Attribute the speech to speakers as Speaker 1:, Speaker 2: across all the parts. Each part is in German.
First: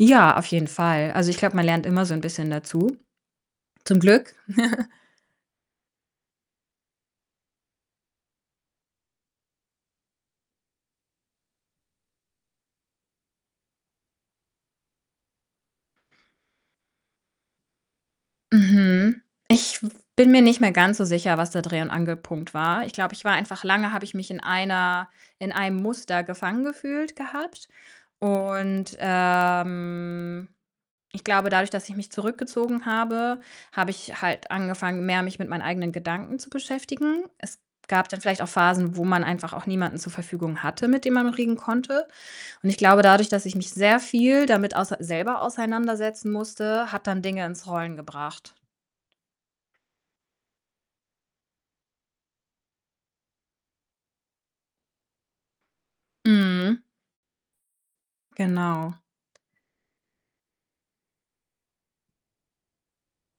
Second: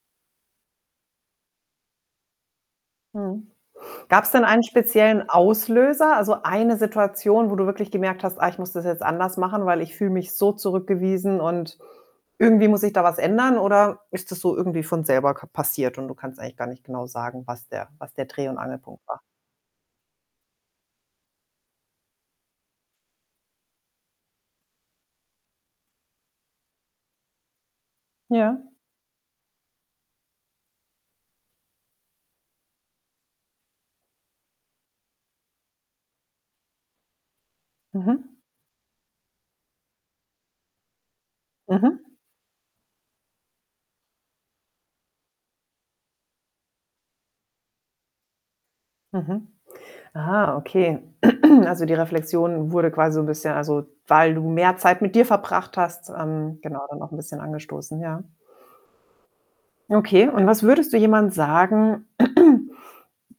Speaker 1: Ja, auf jeden Fall. Also, ich glaube, man lernt immer so 'n bisschen dazu,
Speaker 2: Mhm.
Speaker 1: zum
Speaker 2: Gab's
Speaker 1: Glück.
Speaker 2: denn einen speziellen Auslöser? Also, eine Situation, wo du wirklich gemerkt hast: „Ah, ich muss das jetzt anders machen, weil ich fühle mich so zurückgewiesen und irgendwie muss sich da was ändern?“ Oder ist das so irgendwie von selber ka passiert und du kannst eigentlich gar nicht genau sagen, was der was der Dreh und Angelpunkt war?
Speaker 1: Mhm. Ich bin mir nicht mehr ganz so sicher, was da der Dreh und Angelpunkt war. Ich glaube, ich war einfach lange habe ich mich in einer in einem Muster gefangen gefühlt gehabt
Speaker 2: Ja.
Speaker 1: und, ähm, ich glaube, dadurch, dass ich mich zurückgezogen habe, habe ich halt angefangen, mehr mich mit meinen eigenen Gedanken zu beschäftigen. Es gab dann
Speaker 2: Mhm.
Speaker 1: vielleicht auch Phasen, wo man einfach auch niemanden zur Verfügung hatte, mit dem man reden konnte
Speaker 2: Mhm.
Speaker 1: und ich glaube, dadurch, dass ich mich sehr viel damit auser selber auseinandersetzen musste, hat dann Dinge ins Rollen gebracht.
Speaker 2: Mhm. Ah, okay. Also, die Reflexion wurde quasi so 'n bisschen also, weil du mehr Zeit mit dir verbracht hast, ähm,
Speaker 1: Mhm.
Speaker 2: genau, dann noch 'n bisschen angestoßen, ja.
Speaker 1: Genau.
Speaker 2: Okay und was würdest du jemandem sagen,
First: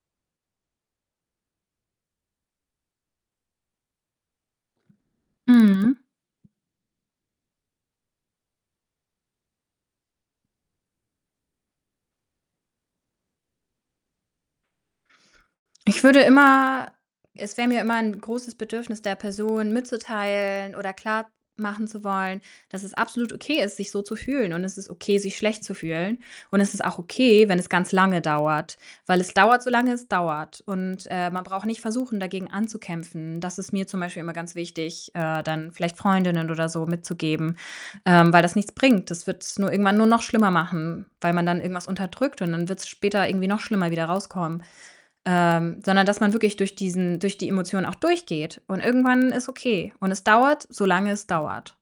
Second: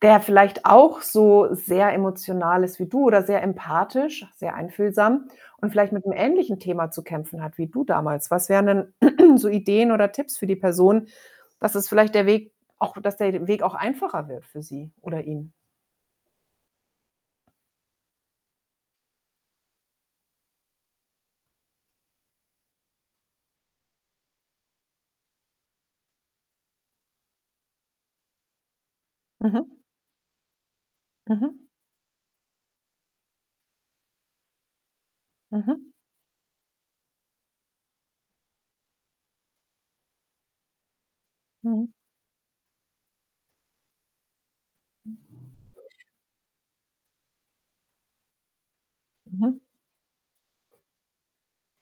Speaker 2: der vielleicht auch so sehr emotional ist wie du oder sehr empathisch, sehr einfühlsam und vielleicht
Speaker 1: Mhm.
Speaker 2: mit'm ähnlichen Thema zu kämpfen hat wie du damals. Was wären dann so Ideen oder Tipps für die Person? Was ist vielleicht der Weg auch, dass der den Weg auch einfacher wird für sie oder ihn?
Speaker 1: Ich würde immer es wäre mir immer 'n großes Bedürfnis, der Person mitzuteilen oder klarmachen zu wollen, dass es absolut okay ist, sich so zu fühlen und es ist okay, sich schlecht zu fühlen und es ist auch okay, wenn es ganz lange dauert. Weil es dauert,
Speaker 2: Mhm.
Speaker 1: solange es dauert und, äh, man
Speaker 2: Mhm.
Speaker 1: braucht nicht versuchen, dagegen anzukämpfen. Das ist mir zum Beispiel immer ganz wichtig, äh, dann
Speaker 2: Mhm.
Speaker 1: vielleicht Freundinnen oder so mitzugeben, ähm, weil das nichts bringt. Das wird's nur irgendwann nur noch schlimmer machen, weil man dann irgendwas
Speaker 2: Mhm.
Speaker 1: unterdrückt und dann wird's später irgendwie noch schlimmer wieder rauskommen. Ähm, sondern dass man wirklich durch diesen durch die Emotion auch durchgeht und irgendwann ist
Speaker 2: Mhm.
Speaker 1: okay und es dauert, solange es dauert.